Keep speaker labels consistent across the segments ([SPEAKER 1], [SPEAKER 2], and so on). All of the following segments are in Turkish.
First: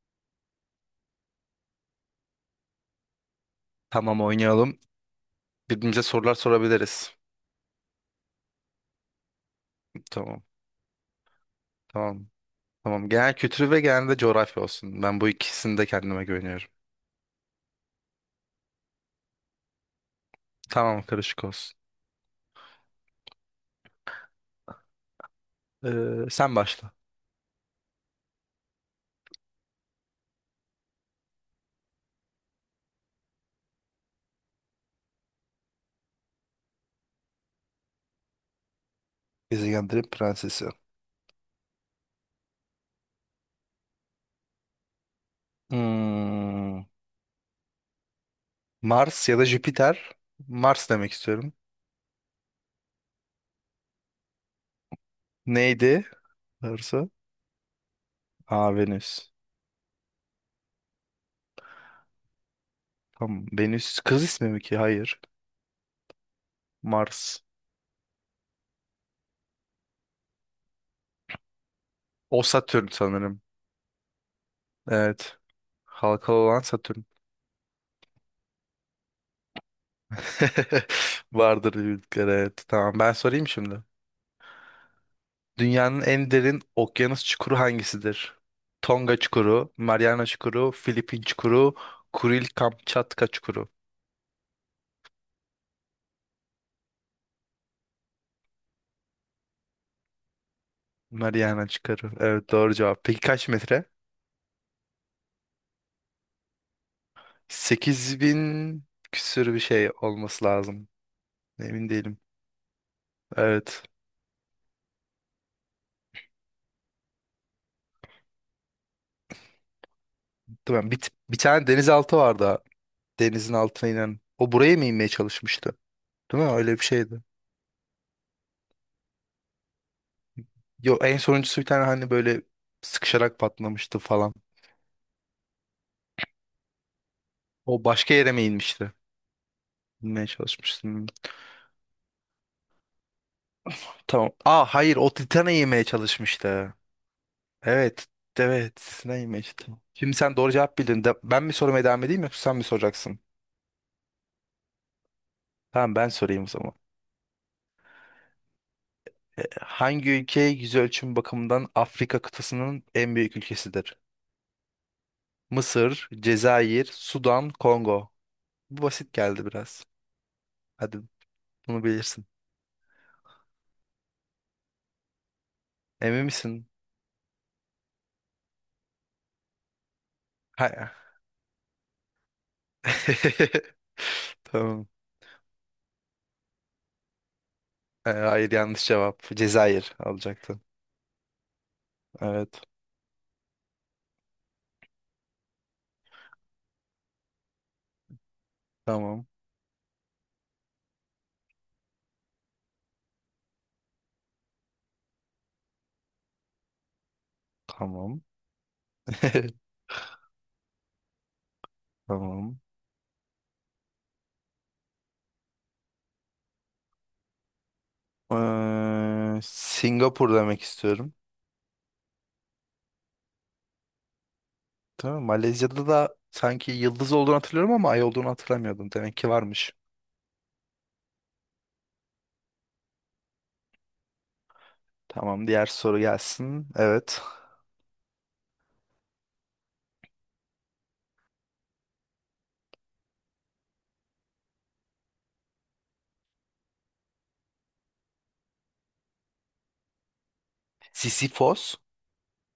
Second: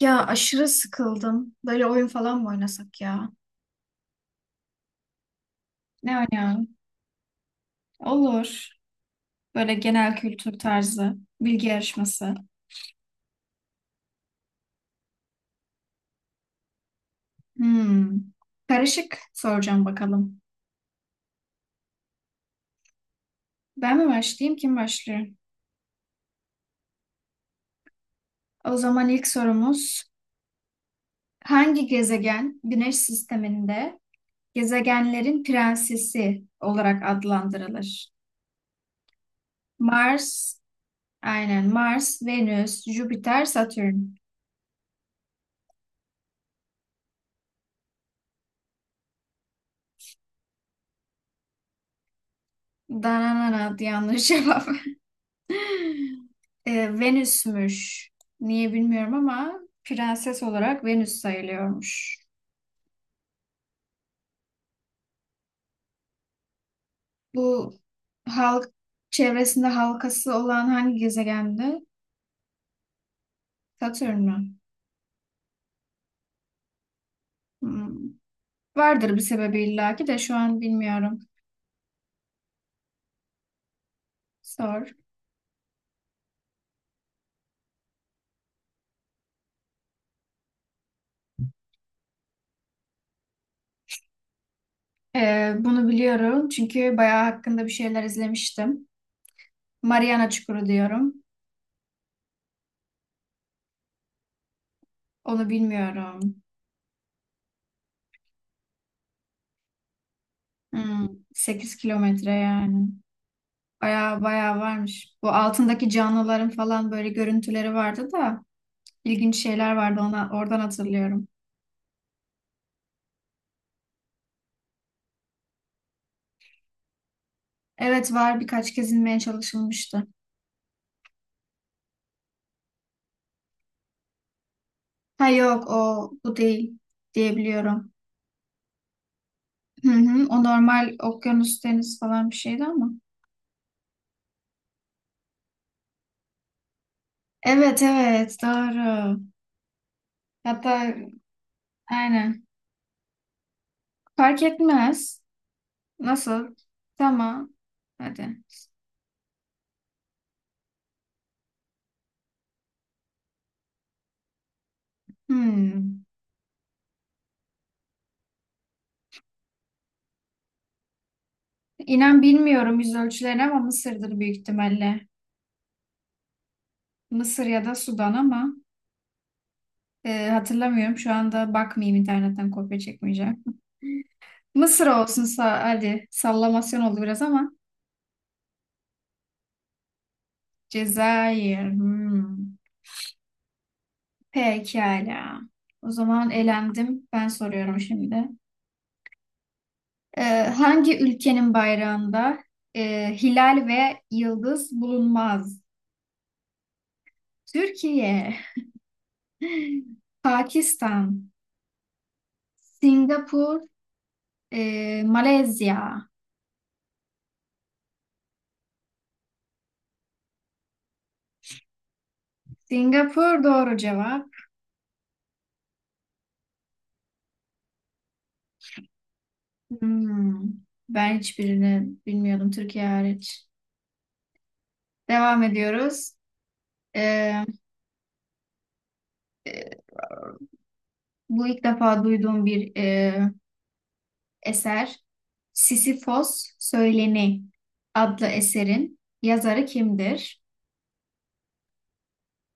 [SPEAKER 1] Ya aşırı sıkıldım. Böyle oyun falan mı oynasak ya?
[SPEAKER 2] Tamam oynayalım. Birbirimize
[SPEAKER 1] Ne
[SPEAKER 2] sorular
[SPEAKER 1] oynayalım?
[SPEAKER 2] sorabiliriz.
[SPEAKER 1] Olur. Böyle genel
[SPEAKER 2] Tamam.
[SPEAKER 1] kültür tarzı, bilgi
[SPEAKER 2] Tamam.
[SPEAKER 1] yarışması.
[SPEAKER 2] Tamam. Genel kültürü ve genel de coğrafya olsun. Ben bu ikisini de kendime güveniyorum.
[SPEAKER 1] Hmm. Karışık soracağım bakalım.
[SPEAKER 2] Tamam karışık olsun.
[SPEAKER 1] Ben mi başlayayım, kim başlıyor?
[SPEAKER 2] Sen başla.
[SPEAKER 1] O zaman ilk sorumuz hangi gezegen Güneş sisteminde gezegenlerin prensesi olarak adlandırılır?
[SPEAKER 2] Gezegenlerin
[SPEAKER 1] Mars,
[SPEAKER 2] prensesi.
[SPEAKER 1] aynen Mars, Venüs, Jüpiter, Satürn.
[SPEAKER 2] Hmm, Mars ya da Jüpiter. Mars demek istiyorum.
[SPEAKER 1] Dananana yanlış cevap.
[SPEAKER 2] Neydi? Varsa.
[SPEAKER 1] Venüs'müş.
[SPEAKER 2] Aa
[SPEAKER 1] Niye
[SPEAKER 2] Venüs.
[SPEAKER 1] bilmiyorum ama prenses olarak Venüs sayılıyormuş.
[SPEAKER 2] Tamam. Venüs kız ismi mi ki? Hayır. Mars.
[SPEAKER 1] Bu halk çevresinde halkası olan hangi gezegendi?
[SPEAKER 2] O Satürn sanırım.
[SPEAKER 1] Satürn mü?
[SPEAKER 2] Evet. Halkalı olan Satürn.
[SPEAKER 1] Hmm. Vardır bir sebebi illaki de şu an bilmiyorum.
[SPEAKER 2] Vardır bildikleri evet. Tamam ben sorayım şimdi.
[SPEAKER 1] Sor.
[SPEAKER 2] Dünyanın en derin okyanus çukuru hangisidir? Tonga çukuru, Mariana çukuru, Filipin çukuru, Kuril Kamçatka çukuru.
[SPEAKER 1] Bunu biliyorum çünkü bayağı hakkında bir şeyler izlemiştim. Mariana Çukuru diyorum.
[SPEAKER 2] Mariana çukuru. Evet doğru cevap. Peki kaç metre?
[SPEAKER 1] Onu bilmiyorum.
[SPEAKER 2] 8.000 küsür bir şey olması lazım.
[SPEAKER 1] Hmm, 8
[SPEAKER 2] Emin değilim.
[SPEAKER 1] kilometre yani.
[SPEAKER 2] Evet.
[SPEAKER 1] Bayağı bayağı varmış. Bu altındaki canlıların falan böyle görüntüleri vardı da. İlginç şeyler vardı ona, oradan
[SPEAKER 2] Tamam. Bir,
[SPEAKER 1] hatırlıyorum.
[SPEAKER 2] bir tane denizaltı vardı. Denizin altına inen. O buraya mı inmeye çalışmıştı? Değil mi? Öyle bir şeydi.
[SPEAKER 1] Evet var birkaç kez inmeye çalışılmıştı.
[SPEAKER 2] Yok en sonuncusu bir tane hani böyle sıkışarak patlamıştı falan.
[SPEAKER 1] Ha yok o bu değil
[SPEAKER 2] O
[SPEAKER 1] diyebiliyorum.
[SPEAKER 2] başka yere mi inmişti?
[SPEAKER 1] Hı hı,
[SPEAKER 2] İnmeye
[SPEAKER 1] o
[SPEAKER 2] çalışmıştı.
[SPEAKER 1] normal okyanus deniz falan bir şeydi ama.
[SPEAKER 2] Tamam. Aa hayır o Titan'ı yemeye çalışmıştı.
[SPEAKER 1] Evet
[SPEAKER 2] Evet.
[SPEAKER 1] evet
[SPEAKER 2] Evet. Ne
[SPEAKER 1] doğru.
[SPEAKER 2] yemeye çalıştı? Şimdi sen doğru cevap
[SPEAKER 1] Hatta
[SPEAKER 2] bildin. De, ben mi sormaya devam edeyim yoksa
[SPEAKER 1] aynen.
[SPEAKER 2] sen mi soracaksın?
[SPEAKER 1] Fark etmez.
[SPEAKER 2] Tamam ben sorayım o
[SPEAKER 1] Nasıl?
[SPEAKER 2] zaman.
[SPEAKER 1] Tamam. Hadi.
[SPEAKER 2] Hangi ülke yüz ölçümü bakımından Afrika kıtasının en büyük ülkesidir?
[SPEAKER 1] Hmm.
[SPEAKER 2] Mısır, Cezayir, Sudan, Kongo. Bu basit geldi biraz. Hadi bunu
[SPEAKER 1] İnan
[SPEAKER 2] bilirsin.
[SPEAKER 1] bilmiyorum yüz ölçülerini ama Mısır'dır büyük ihtimalle.
[SPEAKER 2] Emin misin?
[SPEAKER 1] Mısır ya da Sudan ama
[SPEAKER 2] Ha-
[SPEAKER 1] hatırlamıyorum. Şu anda bakmayayım internetten kopya çekmeyeceğim. Mısır
[SPEAKER 2] Tamam.
[SPEAKER 1] olsun sa hadi sallamasyon oldu biraz ama
[SPEAKER 2] Hayır yanlış cevap. Cezayir alacaktın.
[SPEAKER 1] Cezayir. Hmm.
[SPEAKER 2] Evet.
[SPEAKER 1] Pekala. O zaman elendim. Ben soruyorum şimdi.
[SPEAKER 2] Tamam.
[SPEAKER 1] Ee, hangi ülkenin bayrağında hilal ve yıldız bulunmaz?
[SPEAKER 2] Tamam.
[SPEAKER 1] Türkiye, Pakistan,
[SPEAKER 2] Tamam.
[SPEAKER 1] Singapur, Malezya.
[SPEAKER 2] Singapur demek istiyorum.
[SPEAKER 1] Singapur doğru cevap.
[SPEAKER 2] Tamam. Malezya'da da sanki yıldız olduğunu hatırlıyorum ama ay olduğunu hatırlamıyordum. Demek ki varmış.
[SPEAKER 1] Hmm. Ben hiçbirini bilmiyordum Türkiye hariç. Devam
[SPEAKER 2] Tamam. Diğer soru
[SPEAKER 1] ediyoruz.
[SPEAKER 2] gelsin. Evet.
[SPEAKER 1] Ee, Bu ilk defa duyduğum bir eser. Sisifos Söyleni adlı eserin yazarı kimdir?
[SPEAKER 2] Sisyphos.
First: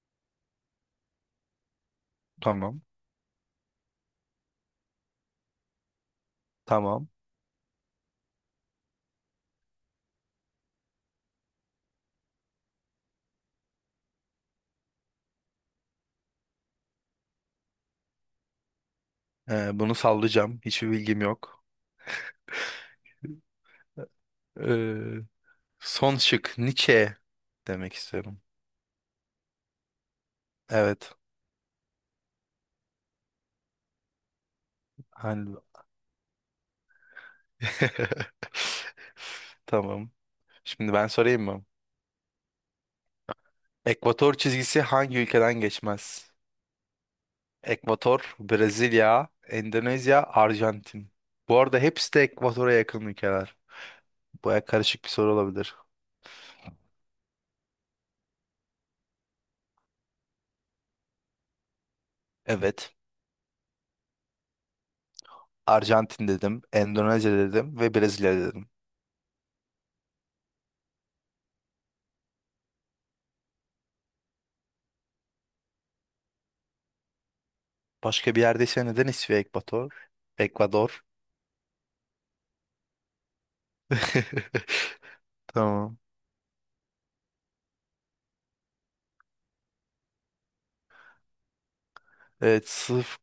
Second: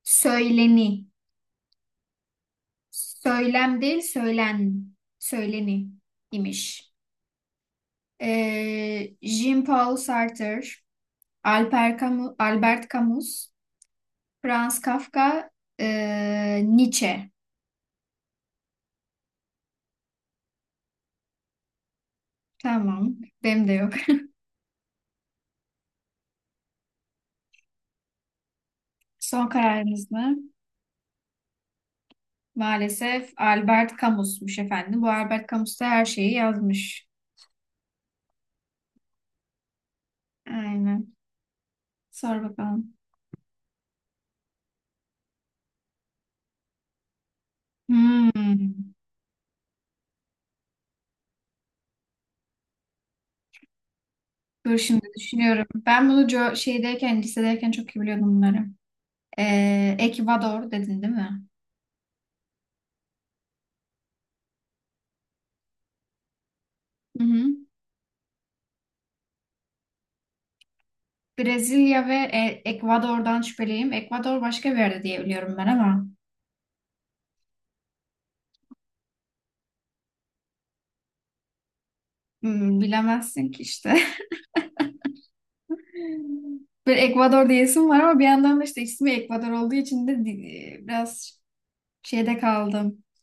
[SPEAKER 1] Söyleni.
[SPEAKER 2] Tamam.
[SPEAKER 1] Söylem değil, söylen. Söyleni imiş.
[SPEAKER 2] Tamam.
[SPEAKER 1] E, Jean-Paul Sartre, Alper Camus, Albert Camus, Franz Kafka, Nietzsche.
[SPEAKER 2] Bunu sallayacağım. Hiçbir bilgim yok.
[SPEAKER 1] Tamam, benim de yok.
[SPEAKER 2] Ee, son şık Nietzsche demek istiyorum.
[SPEAKER 1] Son kararınız mı?
[SPEAKER 2] Evet.
[SPEAKER 1] Maalesef Albert Camus'muş efendim. Bu Albert
[SPEAKER 2] Hani...
[SPEAKER 1] Camus da her şeyi yazmış.
[SPEAKER 2] Tamam. Şimdi ben
[SPEAKER 1] Aynen.
[SPEAKER 2] sorayım mı?
[SPEAKER 1] Sor bakalım.
[SPEAKER 2] Ekvator çizgisi hangi ülkeden geçmez? Ekvator,
[SPEAKER 1] Hmm.
[SPEAKER 2] Brezilya, Endonezya, Arjantin. Bu arada hepsi de Ekvator'a yakın ülkeler. Baya
[SPEAKER 1] Dur
[SPEAKER 2] karışık
[SPEAKER 1] şimdi
[SPEAKER 2] bir soru
[SPEAKER 1] düşünüyorum.
[SPEAKER 2] olabilir.
[SPEAKER 1] Ben bunu şeydeyken, lisedeyken çok iyi biliyordum bunları. Ekvador dedin değil mi?
[SPEAKER 2] Evet. Arjantin dedim,
[SPEAKER 1] Hı
[SPEAKER 2] Endonezya
[SPEAKER 1] hı.
[SPEAKER 2] dedim ve Brezilya dedim.
[SPEAKER 1] Brezilya ve Ekvador'dan şüpheliyim. Ekvador başka bir yerde diye biliyorum ben ama
[SPEAKER 2] Başka bir yerdeyse neden ismi Ekvator? Ekvador.
[SPEAKER 1] hmm, bilemezsin ki işte.
[SPEAKER 2] Tamam.
[SPEAKER 1] Bir Ekvador diyesim var ama bir yandan da işte ismi Ekvador olduğu için de biraz şeyde
[SPEAKER 2] Evet
[SPEAKER 1] kaldım.
[SPEAKER 2] sırf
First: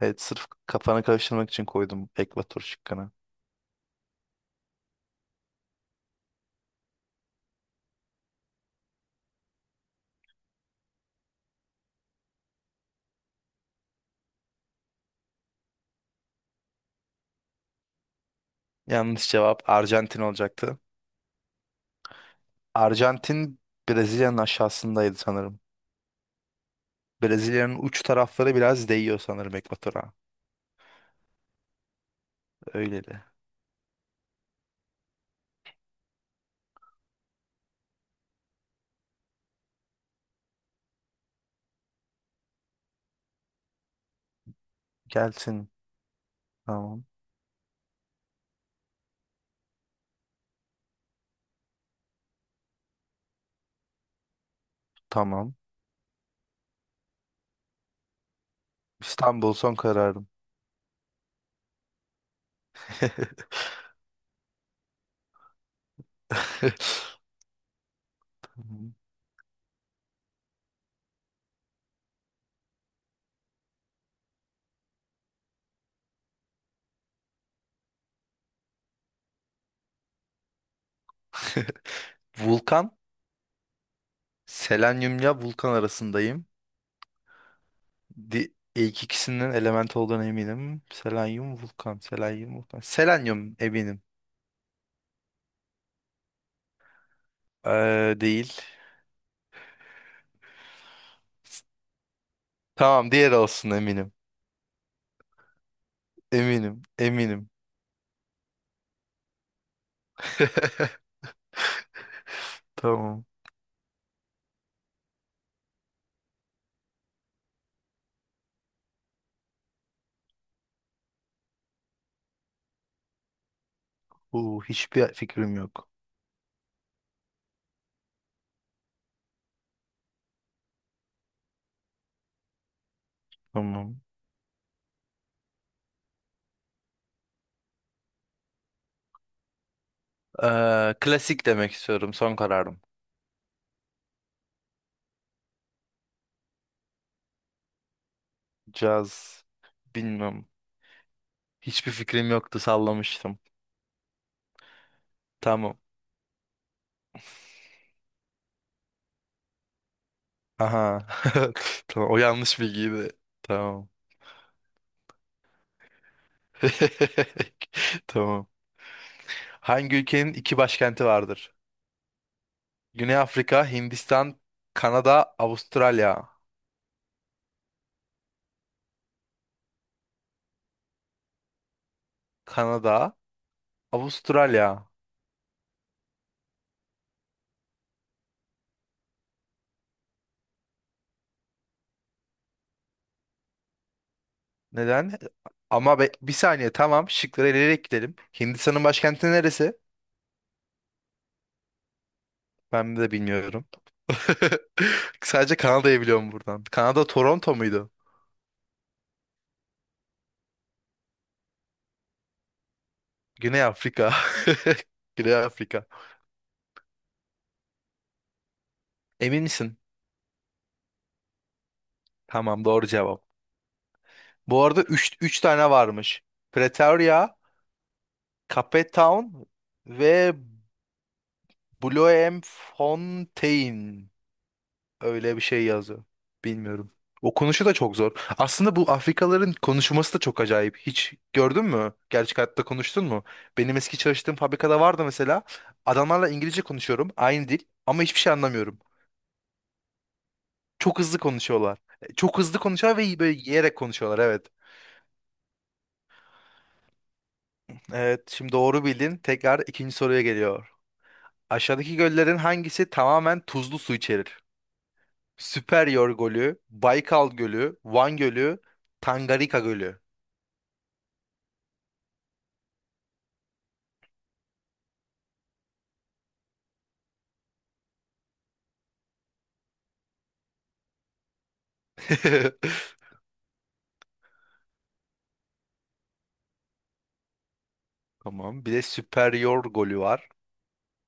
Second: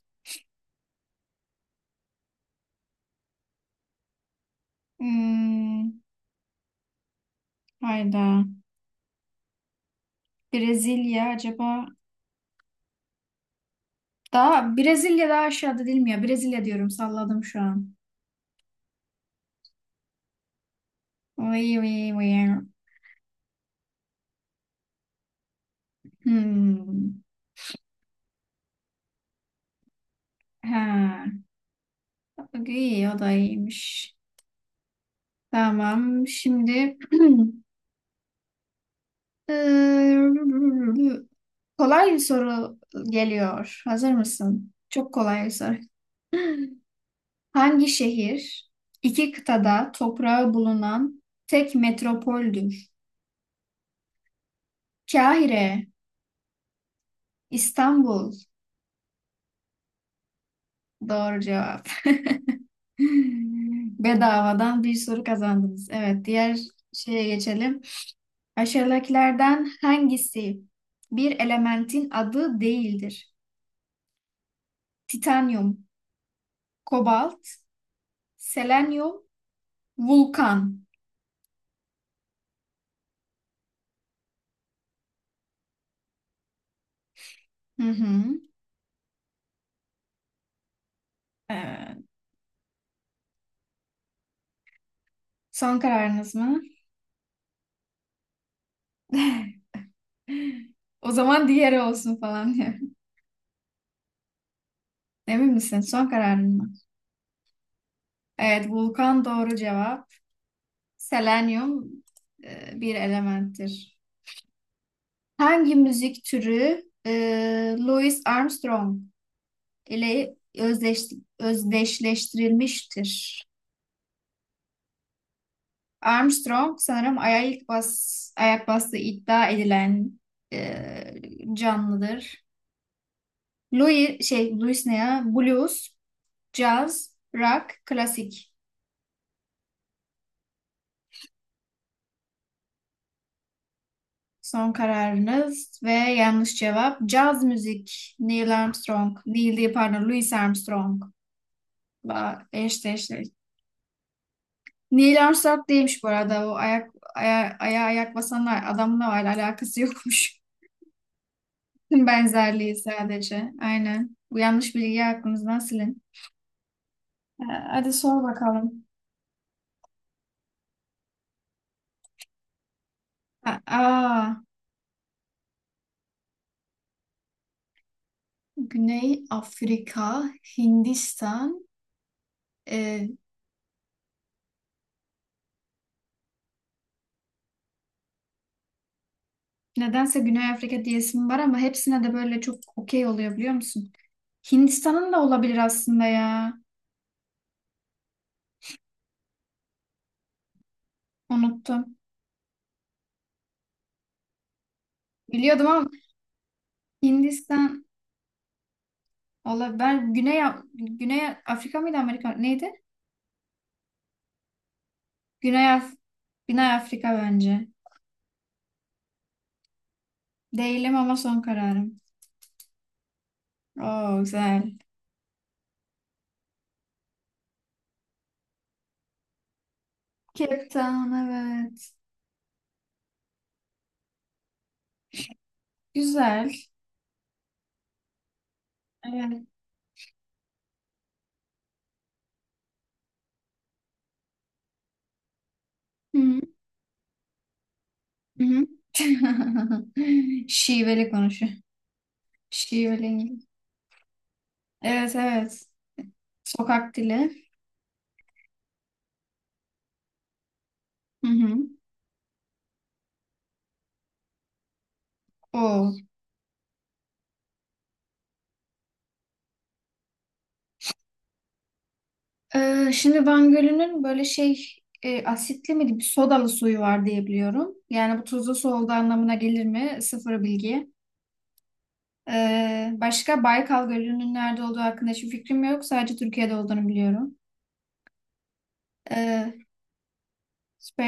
[SPEAKER 2] evet sırf kafanı karıştırmak için koydum Ekvator şıkkını.
[SPEAKER 1] Hmm. Hayda. Brezilya acaba daha Brezilya daha aşağıda değil mi ya? Brezilya diyorum salladım şu an.
[SPEAKER 2] Yanlış cevap Arjantin olacaktı.
[SPEAKER 1] Oy, oy, oy.
[SPEAKER 2] Arjantin Brezilya'nın aşağısındaydı sanırım.
[SPEAKER 1] Hmm.
[SPEAKER 2] Brezilya'nın uç tarafları biraz değiyor sanırım Ekvator'a.
[SPEAKER 1] Ha.
[SPEAKER 2] Öyle
[SPEAKER 1] İyi o
[SPEAKER 2] de.
[SPEAKER 1] da iyiymiş. Tamam şimdi eee, kolay bir soru geliyor. Hazır mısın? Çok kolay bir
[SPEAKER 2] Gelsin.
[SPEAKER 1] soru.
[SPEAKER 2] Tamam.
[SPEAKER 1] Hangi şehir iki kıtada toprağı bulunan tek metropoldür?
[SPEAKER 2] Tamam.
[SPEAKER 1] Kahire, İstanbul.
[SPEAKER 2] İstanbul son kararım.
[SPEAKER 1] Doğru cevap. Bedavadan bir soru kazandınız. Evet, diğer şeye geçelim. Aşağıdakilerden hangisi bir elementin adı değildir? Titanyum, kobalt, selenyum, vulkan.
[SPEAKER 2] Vulkan. Selenyumla vulkan arasındayım.
[SPEAKER 1] Hı hı.
[SPEAKER 2] Di ilk ikisinin element olduğuna eminim. Selenyum, vulkan.
[SPEAKER 1] Ee,
[SPEAKER 2] Selenyum, vulkan. Selenyum eminim.
[SPEAKER 1] son kararınız mı?
[SPEAKER 2] Değil.
[SPEAKER 1] O zaman diğeri olsun falan diyor.
[SPEAKER 2] Tamam diğer olsun eminim.
[SPEAKER 1] Emin misin? Son kararın mı?
[SPEAKER 2] Eminim. Eminim.
[SPEAKER 1] Evet, vulkan doğru cevap. Selenyum bir
[SPEAKER 2] Tamam.
[SPEAKER 1] elementtir. Hangi müzik türü Louis Armstrong ile özdeş, özdeşleştirilmiştir?
[SPEAKER 2] Hiçbir fikrim yok.
[SPEAKER 1] Armstrong sanırım ayak bastığı iddia edilen e, canlıdır.
[SPEAKER 2] Tamam.
[SPEAKER 1] Louis ne ya? Blues, caz, rock, klasik.
[SPEAKER 2] Klasik demek istiyorum. Son kararım.
[SPEAKER 1] Son kararınız ve yanlış cevap caz müzik Neil Armstrong.
[SPEAKER 2] Caz.
[SPEAKER 1] Neil değil pardon Louis
[SPEAKER 2] Bilmem.
[SPEAKER 1] Armstrong.
[SPEAKER 2] Hiçbir fikrim yoktu
[SPEAKER 1] Eşleşti.
[SPEAKER 2] sallamıştım.
[SPEAKER 1] Neil Armstrong
[SPEAKER 2] Tamam.
[SPEAKER 1] değilmiş bu arada. O ayağa ayak basan adamla var. Alakası yokmuş.
[SPEAKER 2] Aha. Tamam o yanlış
[SPEAKER 1] Benzerliği
[SPEAKER 2] bilgiydi.
[SPEAKER 1] sadece.
[SPEAKER 2] Tamam.
[SPEAKER 1] Aynen. Bu yanlış bilgiyi aklımızdan silin. Ha, hadi sor
[SPEAKER 2] Tamam.
[SPEAKER 1] bakalım.
[SPEAKER 2] Hangi ülkenin iki başkenti vardır? Güney
[SPEAKER 1] Ha,
[SPEAKER 2] Afrika, Hindistan,
[SPEAKER 1] aa,
[SPEAKER 2] Kanada, Avustralya.
[SPEAKER 1] Güney Afrika, Hindistan.
[SPEAKER 2] Kanada,
[SPEAKER 1] Ee,
[SPEAKER 2] Avustralya.
[SPEAKER 1] nedense Güney Afrika diyesim var ama hepsine de böyle çok okey oluyor biliyor musun? Hindistan'ın
[SPEAKER 2] Neden?
[SPEAKER 1] da olabilir
[SPEAKER 2] Ama
[SPEAKER 1] aslında
[SPEAKER 2] bir
[SPEAKER 1] ya.
[SPEAKER 2] saniye tamam şıkları eleyerek gidelim. Hindistan'ın başkenti neresi?
[SPEAKER 1] Unuttum.
[SPEAKER 2] Ben de bilmiyorum. Sadece
[SPEAKER 1] Biliyordum ama
[SPEAKER 2] Kanada'yı biliyorum buradan. Kanada Toronto
[SPEAKER 1] Hindistan
[SPEAKER 2] muydu?
[SPEAKER 1] olabilir. Güney Afrika mıydı Amerika? Neydi?
[SPEAKER 2] Güney Afrika. Güney
[SPEAKER 1] Güney,
[SPEAKER 2] Afrika.
[SPEAKER 1] Af Güney Afrika bence.
[SPEAKER 2] Emin misin?
[SPEAKER 1] Değilim ama son kararım.
[SPEAKER 2] Tamam doğru cevap.
[SPEAKER 1] Oo
[SPEAKER 2] Bu
[SPEAKER 1] güzel.
[SPEAKER 2] arada üç tane varmış. Pretoria, Cape Town ve
[SPEAKER 1] Cape Town evet.
[SPEAKER 2] Bloemfontein. Öyle bir şey yazıyor.
[SPEAKER 1] Güzel.
[SPEAKER 2] Bilmiyorum. Okunuşu da çok zor. Aslında bu
[SPEAKER 1] Evet.
[SPEAKER 2] Afrikalıların konuşması da çok acayip. Hiç gördün mü? Gerçek hayatta konuştun mu? Benim eski çalıştığım fabrikada vardı mesela.
[SPEAKER 1] Hı
[SPEAKER 2] Adamlarla
[SPEAKER 1] hı.
[SPEAKER 2] İngilizce konuşuyorum. Aynı dil. Ama hiçbir şey
[SPEAKER 1] Hı.
[SPEAKER 2] anlamıyorum. Çok
[SPEAKER 1] Şiveli
[SPEAKER 2] hızlı
[SPEAKER 1] konuşuyor.
[SPEAKER 2] konuşuyorlar. Çok hızlı konuşuyorlar
[SPEAKER 1] Şiveli
[SPEAKER 2] ve böyle
[SPEAKER 1] İngiliz.
[SPEAKER 2] yiyerek konuşuyorlar. Evet.
[SPEAKER 1] Evet evet. Sokak dili.
[SPEAKER 2] Evet, şimdi doğru bildin. Tekrar ikinci soruya geliyor.
[SPEAKER 1] Hı hı.
[SPEAKER 2] Aşağıdaki göllerin hangisi tamamen tuzlu su içerir?
[SPEAKER 1] O.
[SPEAKER 2] Süperyor Gölü, Baykal Gölü, Van Gölü, Tangarika Gölü.
[SPEAKER 1] Şimdi Van Gölü'nün asitli mi bir sodalı suyu var diye biliyorum. Yani bu tuzlu su olduğu anlamına gelir mi? Sıfır bilgi. Başka Baykal Gölü'nün nerede olduğu hakkında hiçbir fikrim yok. Sadece Türkiye'de olduğunu biliyorum.
[SPEAKER 2] Tamam. Bir de
[SPEAKER 1] Ee,
[SPEAKER 2] Superior Gölü var.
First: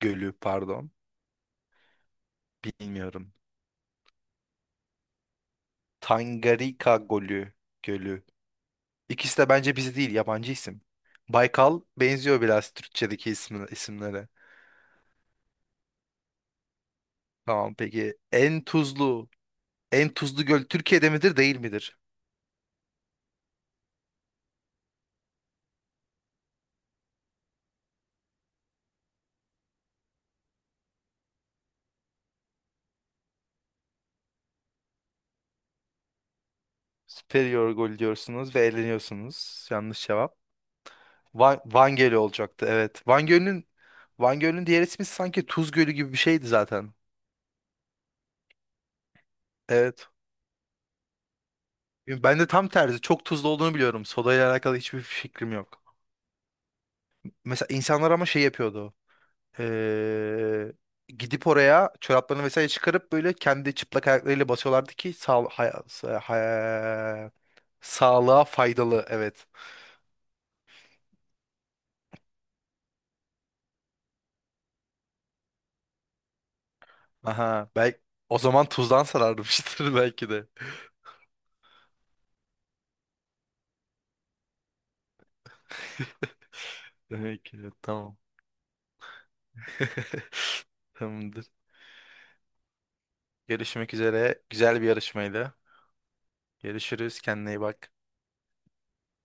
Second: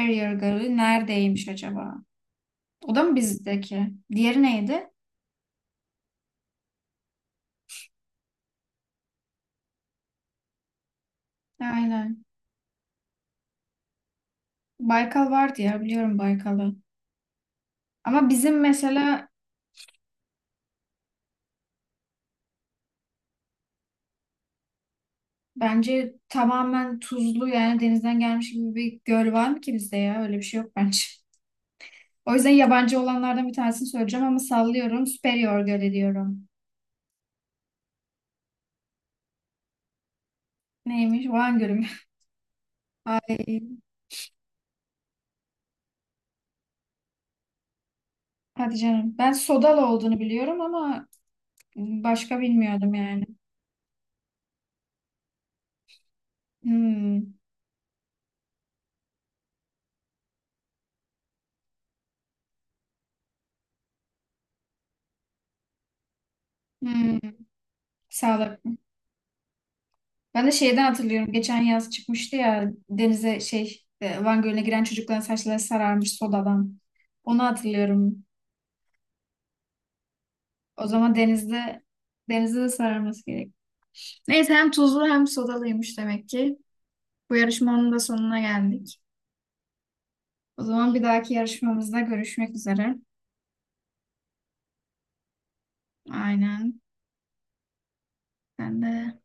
[SPEAKER 2] Gölü
[SPEAKER 1] Gölü
[SPEAKER 2] pardon.
[SPEAKER 1] neredeymiş acaba? O da mı
[SPEAKER 2] Bilmiyorum.
[SPEAKER 1] bizdeki? Diğeri neydi?
[SPEAKER 2] Tangarika Gölü. Gölü. İkisi de bence bizi değil, yabancı isim. Baykal
[SPEAKER 1] Aynen.
[SPEAKER 2] benziyor biraz Türkçedeki ismi, isimlere.
[SPEAKER 1] Baykal vardı ya biliyorum Baykal'ı.
[SPEAKER 2] Tamam peki.
[SPEAKER 1] Ama bizim
[SPEAKER 2] En
[SPEAKER 1] mesela
[SPEAKER 2] tuzlu, en tuzlu göl Türkiye'de midir, değil midir?
[SPEAKER 1] bence tamamen tuzlu yani denizden gelmiş gibi bir göl var mı ki bizde ya? Öyle bir şey yok bence. O yüzden yabancı olanlardan bir tanesini söyleyeceğim ama sallıyorum. Superior Gölü diyorum.
[SPEAKER 2] Superior gol diyorsunuz ve eğleniyorsunuz. Yanlış cevap.
[SPEAKER 1] Neymiş? Van
[SPEAKER 2] Van,
[SPEAKER 1] Gölü mü?
[SPEAKER 2] Van Gölü olacaktı. Evet. Van
[SPEAKER 1] Ay.
[SPEAKER 2] Gölü'nün Van Gölü'nün diğer ismi sanki Tuz Gölü gibi bir şeydi zaten.
[SPEAKER 1] Hadi canım. Ben sodalı
[SPEAKER 2] Evet.
[SPEAKER 1] olduğunu biliyorum ama başka
[SPEAKER 2] Ben de tam
[SPEAKER 1] bilmiyordum
[SPEAKER 2] tersi.
[SPEAKER 1] yani.
[SPEAKER 2] Çok tuzlu olduğunu biliyorum. Sodayla alakalı hiçbir fikrim yok.
[SPEAKER 1] Hmm.
[SPEAKER 2] Mesela insanlar ama şey yapıyordu. Ee, gidip oraya çoraplarını vesaire çıkarıp böyle kendi çıplak ayaklarıyla basıyorlardı ki
[SPEAKER 1] Hmm.
[SPEAKER 2] sağlığa
[SPEAKER 1] Sağlık.
[SPEAKER 2] faydalı. Evet.
[SPEAKER 1] Ben de şeyden hatırlıyorum. Geçen yaz çıkmıştı ya denize Van Gölü'ne giren çocukların saçları sararmış sodadan. Onu
[SPEAKER 2] Aha. Belki,
[SPEAKER 1] hatırlıyorum.
[SPEAKER 2] o zaman tuzdan sararmıştır belki de.
[SPEAKER 1] O zaman denizde de sararması gerek. Neyse hem tuzlu hem sodalıymış demek ki. Bu
[SPEAKER 2] Peki,
[SPEAKER 1] yarışmanın da
[SPEAKER 2] tamam.
[SPEAKER 1] sonuna geldik. O zaman bir dahaki
[SPEAKER 2] Tamamdır.
[SPEAKER 1] yarışmamızda görüşmek üzere.
[SPEAKER 2] Görüşmek üzere. Güzel bir yarışmaydı.
[SPEAKER 1] Aynen.
[SPEAKER 2] Görüşürüz. Kendine iyi bak.
[SPEAKER 1] Ben de